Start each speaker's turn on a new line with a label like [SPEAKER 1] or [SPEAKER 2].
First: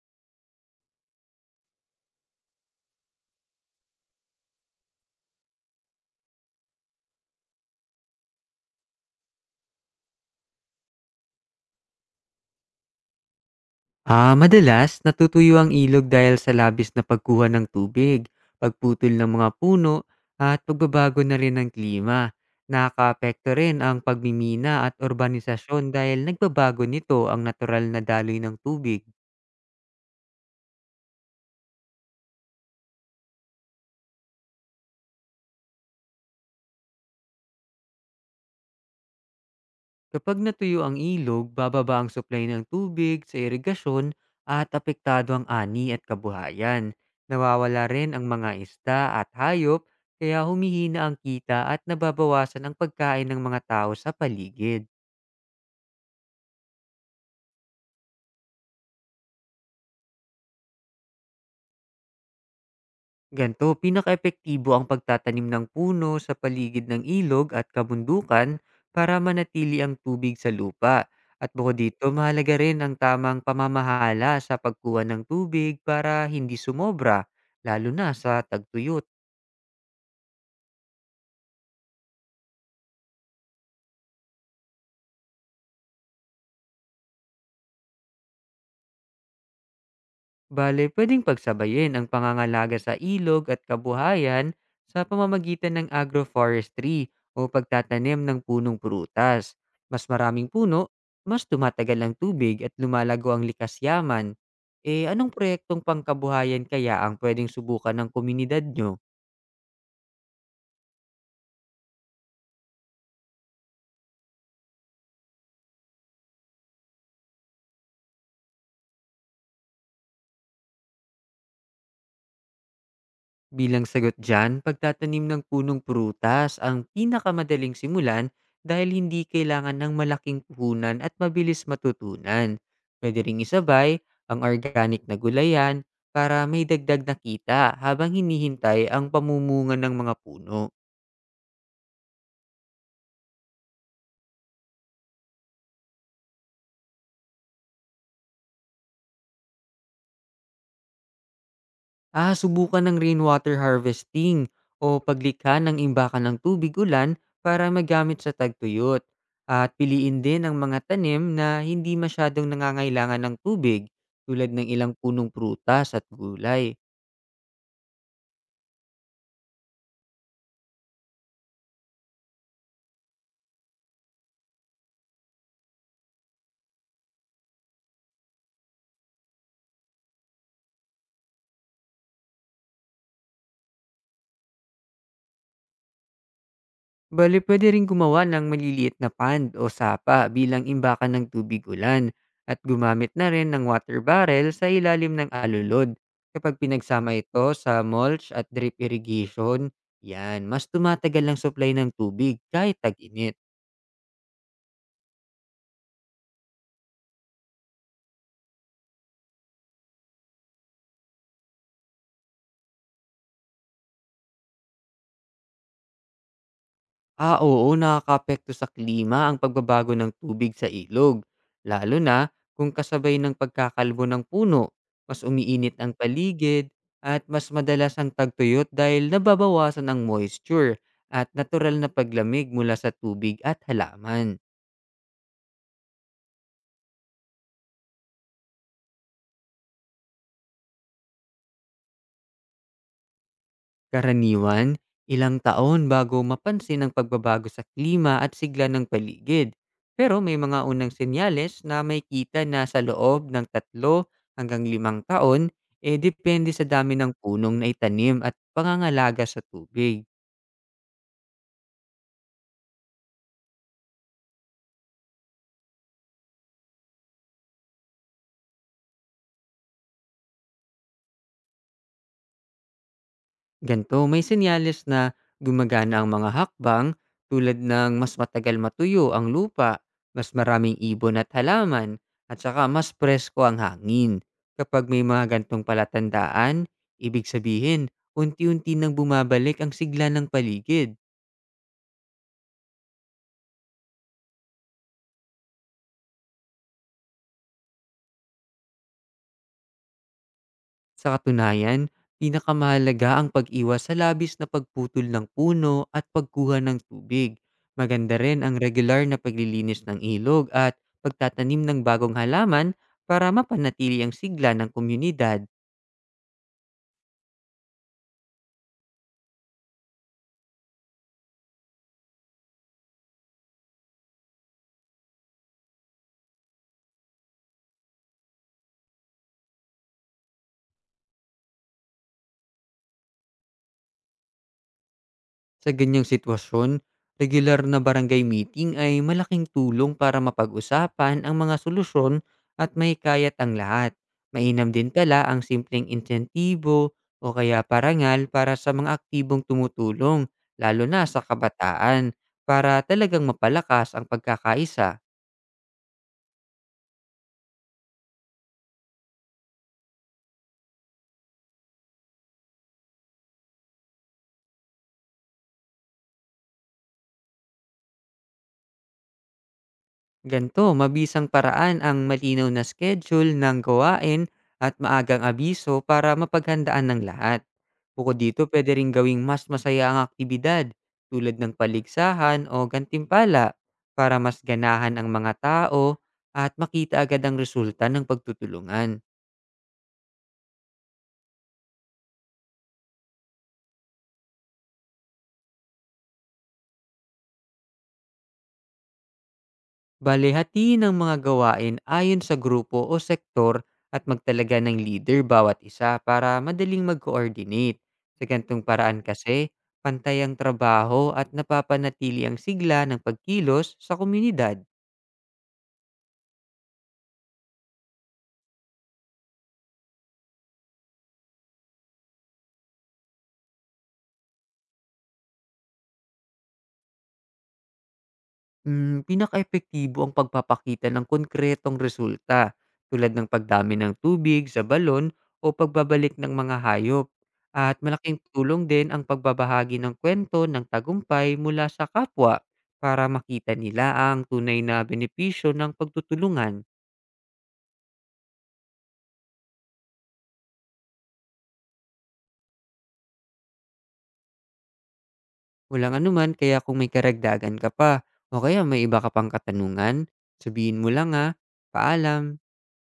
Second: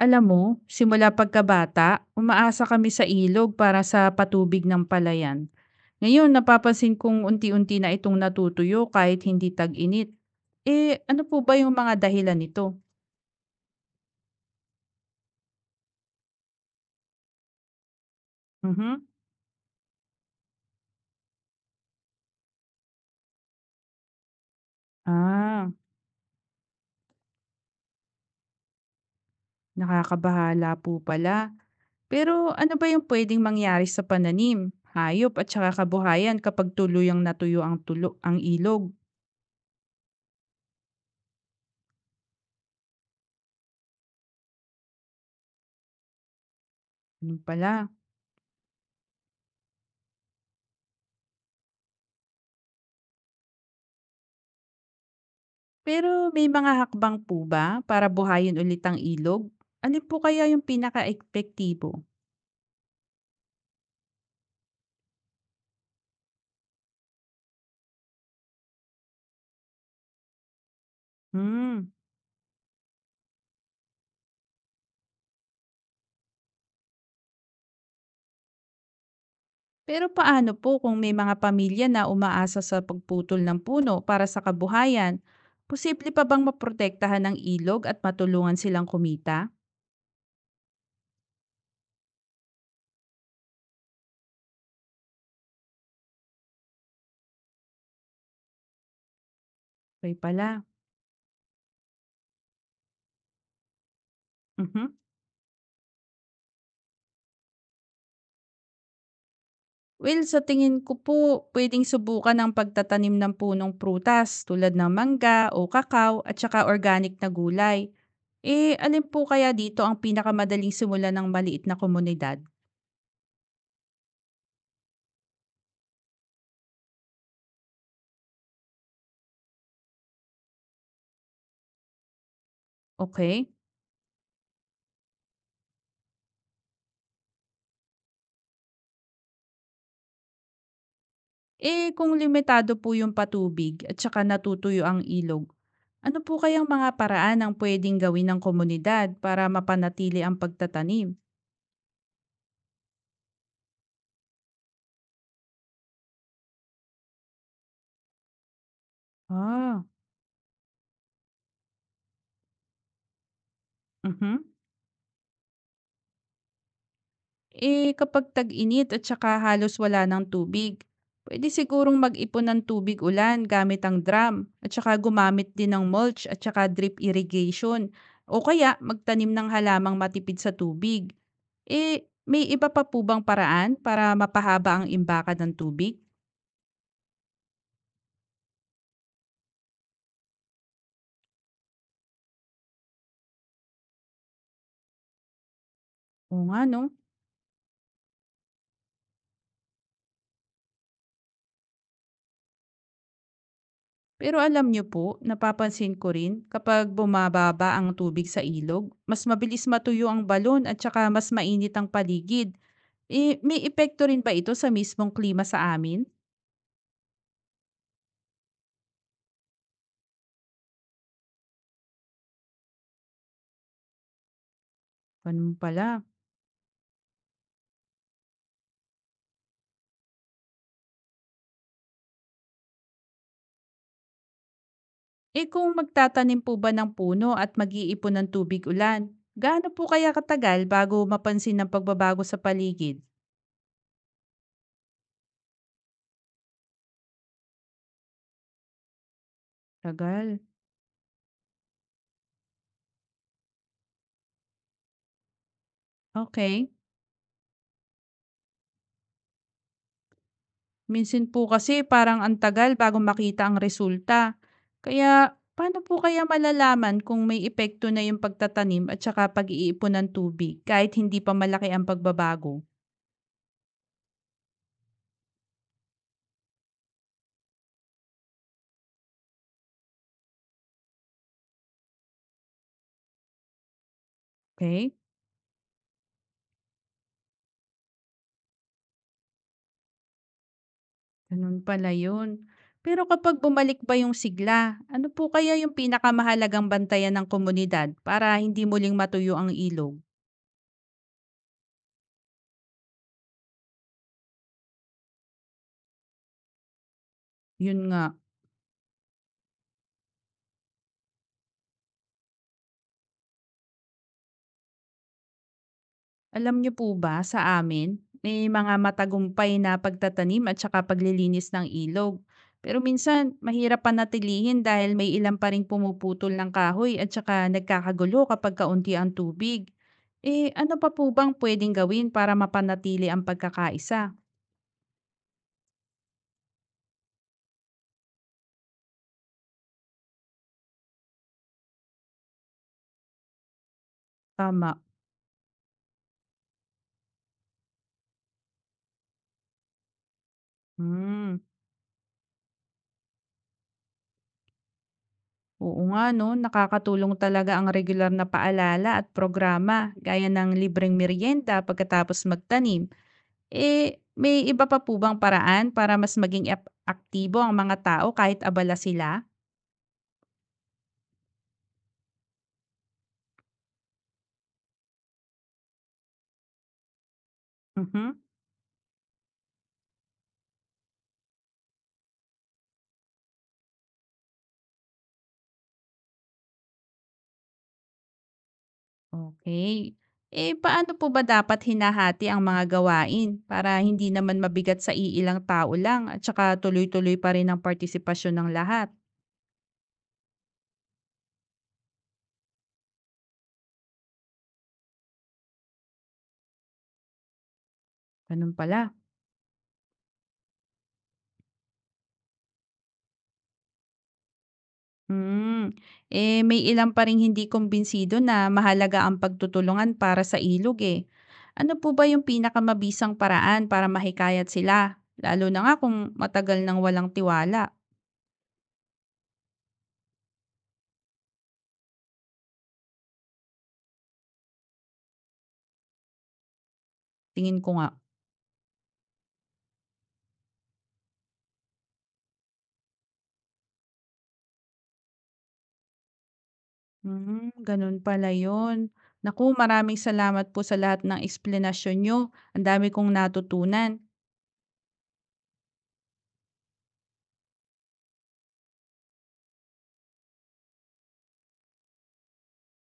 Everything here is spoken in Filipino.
[SPEAKER 1] Alam mo, simula pagkabata, umaasa kami sa ilog para sa patubig ng palayan. Ngayon, napapansin kong unti-unti na itong natutuyo kahit hindi tag-init. Eh, ano po ba yung mga dahilan nito?
[SPEAKER 2] Ah, madalas natutuyo ang ilog dahil sa labis na pagkuha ng tubig,
[SPEAKER 1] Mhm.
[SPEAKER 2] pagputol ng mga puno, at pagbabago na rin ng klima. Nakakaapekto rin ang pagmimina at
[SPEAKER 1] Ah,
[SPEAKER 2] urbanisasyon dahil nagbabago nito ang natural na daloy ng tubig.
[SPEAKER 1] nakakabahala po pala. Pero ano ba yung pwedeng mangyari sa pananim, hayop at saka kabuhayan kapag tuluyang natuyo ang tulo ang ilog?
[SPEAKER 2] Kapag natuyo ang ilog, bababa ang supply ng tubig sa irigasyon at apektado ang ani at kabuhayan.
[SPEAKER 1] Ano
[SPEAKER 2] Nawawala
[SPEAKER 1] pala?
[SPEAKER 2] rin ang mga isda at hayop kaya humihina ang kita at nababawasan ang pagkain ng mga tao sa paligid.
[SPEAKER 1] Pero may mga hakbang po ba para buhayin ulit ang ilog? Alin po kaya yung pinaka-epektibo?
[SPEAKER 2] Ganito, pinakaepektibo ang pagtatanim ng puno sa paligid ng ilog at kabundukan para manatili ang tubig sa lupa. At bukod
[SPEAKER 1] Hmm.
[SPEAKER 2] dito, mahalaga rin ang tamang pamamahala sa pagkuha ng tubig para hindi sumobra, lalo na sa tagtuyot.
[SPEAKER 1] Pero paano po kung may mga pamilya na umaasa sa pagputol ng puno para sa kabuhayan? Posible pa bang maprotektahan ang ilog at matulungan silang kumita?
[SPEAKER 2] Bale, pwedeng pagsabayin ang pangangalaga sa ilog at kabuhayan sa pamamagitan ng agroforestry o pagtatanim ng punong prutas. Mas
[SPEAKER 1] Okay
[SPEAKER 2] maraming
[SPEAKER 1] pala.
[SPEAKER 2] puno, mas tumatagal ang tubig at lumalago ang likas yaman.
[SPEAKER 1] Mhm.
[SPEAKER 2] Eh, anong proyektong pangkabuhayan kaya ang pwedeng subukan ng komunidad nyo?
[SPEAKER 1] Well, sa tingin ko po, puwedeng subukan ang pagtatanim ng punong prutas tulad ng mangga o kakao at saka organic na gulay. Eh, alin po kaya dito ang pinakamadaling simulan ng maliit na komunidad?
[SPEAKER 2] Bilang sagot dyan, pagtatanim ng punong prutas ang pinakamadaling simulan dahil hindi kailangan ng malaking puhunan at mabilis matutunan. Pwede ring
[SPEAKER 1] Okay?
[SPEAKER 2] isabay ang organic na gulayan para may dagdag na kita habang hinihintay ang pamumunga ng mga puno.
[SPEAKER 1] Eh, kung limitado po yung patubig at saka natutuyo ang ilog, ano po kayang mga paraan ang pwedeng gawin ng komunidad para mapanatili ang pagtatanim?
[SPEAKER 2] Ah, subukan ng rainwater harvesting o paglikha ng imbakan ng tubig ulan para magamit sa tagtuyot. At
[SPEAKER 1] Ah,
[SPEAKER 2] piliin din ang mga tanim na hindi masyadong nangangailangan ng tubig
[SPEAKER 1] mhm.
[SPEAKER 2] tulad ng ilang punong prutas at gulay.
[SPEAKER 1] Eh, kapag tag-init at saka halos wala ng tubig, pwede sigurong mag-ipon ng tubig ulan gamit ang drum at saka gumamit din ng mulch at saka drip irrigation o kaya magtanim ng halamang matipid sa tubig. Eh, may iba pa po bang paraan para mapahaba ang imbaka ng tubig?
[SPEAKER 2] Bale, pwede ring gumawa ng maliliit na pond o sapa bilang imbakan ng tubig ulan at gumamit na rin ng water barrel sa ilalim ng alulod.
[SPEAKER 1] Oo
[SPEAKER 2] Kapag
[SPEAKER 1] nga no.
[SPEAKER 2] pinagsama ito sa mulch at drip irrigation, yan, mas tumatagal ang supply ng tubig kahit tag-init.
[SPEAKER 1] Pero alam niyo po, napapansin ko rin kapag bumababa ang tubig sa ilog, mas mabilis matuyo ang balon at saka mas mainit ang paligid. Eh, may epekto rin ba ito sa mismong klima sa amin?
[SPEAKER 2] Ah, oo, nakakaapekto sa klima ang pagbabago ng tubig sa ilog, lalo na kung kasabay ng pagkakalbo ng puno. Mas
[SPEAKER 1] Ganun
[SPEAKER 2] umiinit ang
[SPEAKER 1] pala.
[SPEAKER 2] paligid at mas madalas ang tagtuyot dahil nababawasan ang moisture at natural na paglamig mula sa tubig at halaman.
[SPEAKER 1] Eh kung magtatanim po ba ng puno at mag-iipon ng tubig ulan, gaano po kaya katagal bago mapansin ang pagbabago sa paligid?
[SPEAKER 2] Karaniwan, ilang taon bago mapansin ang pagbabago sa klima at sigla ng paligid. Pero
[SPEAKER 1] Tagal.
[SPEAKER 2] may mga unang senyales na may kita na sa loob ng 3 hanggang 5 taon, eh depende sa
[SPEAKER 1] Okay.
[SPEAKER 2] dami ng punong na itanim at pangangalaga sa tubig.
[SPEAKER 1] Minsan po kasi parang ang tagal bago makita ang resulta. Kaya paano po kaya malalaman kung may epekto na yung pagtatanim at saka pag-iipon ng tubig kahit hindi pa malaki ang pagbabago?
[SPEAKER 2] Ganto, may senyales na gumagana ang mga hakbang tulad ng mas matagal matuyo ang lupa, mas maraming ibon at halaman, at saka mas presko ang hangin. Kapag
[SPEAKER 1] Okay?
[SPEAKER 2] may mga gantong palatandaan, ibig sabihin, unti-unti nang bumabalik ang sigla ng paligid.
[SPEAKER 1] Ganun pala yun. Pero kapag bumalik ba yung sigla, ano po kaya yung pinakamahalagang bantayan ng komunidad para hindi muling matuyo ang ilog?
[SPEAKER 2] Sa katunayan, pinakamahalaga ang pag-iwas sa labis na pagputol ng puno at pagkuha ng tubig.
[SPEAKER 1] Yun nga,
[SPEAKER 2] Maganda rin ang regular na paglilinis ng ilog at pagtatanim ng bagong halaman para mapanatili ang sigla ng komunidad.
[SPEAKER 1] alam niyo po ba sa amin, may mga matagumpay na pagtatanim at saka paglilinis ng ilog. Pero minsan, mahirap panatilihin dahil may ilan pa rin pumuputol ng kahoy at saka nagkakagulo kapag kaunti ang tubig. Eh, ano pa po bang pwedeng gawin para mapanatili ang pagkakaisa?
[SPEAKER 2] Sa ganyang sitwasyon, regular na barangay meeting ay malaking tulong para mapag-usapan ang mga solusyon at may kaya't ang lahat. Mainam
[SPEAKER 1] Tama.
[SPEAKER 2] din pala ang simpleng insentibo o kaya parangal para sa mga aktibong tumutulong, lalo na sa
[SPEAKER 1] Hmm.
[SPEAKER 2] kabataan, para talagang mapalakas ang pagkakaisa.
[SPEAKER 1] Oo nga 'no, nakakatulong talaga ang regular na paalala at programa gaya ng libreng meryenda pagkatapos magtanim. Eh, may iba pa po bang paraan para mas maging ep aktibo ang mga tao kahit abala sila?
[SPEAKER 2] Ganito, mabisang paraan ang malinaw na schedule ng gawain at maagang abiso para mapaghandaan ng lahat.
[SPEAKER 1] Mhm,
[SPEAKER 2] Bukod dito, pwede rin gawing mas masaya ang aktibidad tulad ng paligsahan o gantimpala para mas ganahan ang mga tao at makita agad ang resulta ng pagtutulungan.
[SPEAKER 1] okey. Eh, paano po ba dapat hinahati ang mga gawain para hindi naman mabigat sa iilang tao lang at saka tuloy-tuloy pa rin ang partisipasyon ng lahat?
[SPEAKER 2] Bale, hatiin ang mga gawain ayon sa grupo o sektor at magtalaga ng leader bawat isa para madaling mag-coordinate. Sa
[SPEAKER 1] Ganun
[SPEAKER 2] gantong
[SPEAKER 1] pala.
[SPEAKER 2] paraan kasi, pantay ang trabaho at napapanatili ang sigla ng pagkilos sa komunidad.
[SPEAKER 1] Hmm, eh, may ilang pa ring hindi kumbinsido na mahalaga ang pagtutulungan para sa ilog eh. Ano po ba yung pinakamabisang paraan para mahikayat sila? Lalo na nga kung matagal nang walang tiwala.
[SPEAKER 2] Pinakaepektibo ang pagpapakita ng konkretong resulta tulad ng pagdami ng tubig sa balon o pagbabalik ng mga hayop.
[SPEAKER 1] Tingin ko
[SPEAKER 2] At
[SPEAKER 1] nga.
[SPEAKER 2] malaking tulong din ang pagbabahagi ng kwento ng tagumpay mula sa kapwa para makita nila ang tunay na benepisyo ng pagtutulungan.
[SPEAKER 1] Hmm, ganun pala yon. Naku, maraming salamat po sa lahat ng eksplenasyon nyo. Ang dami kong natutunan.
[SPEAKER 2] Walang anuman, kaya kung may karagdagan ka pa o kaya may iba ka pang katanungan, sabihin mo lang ha. Paalam!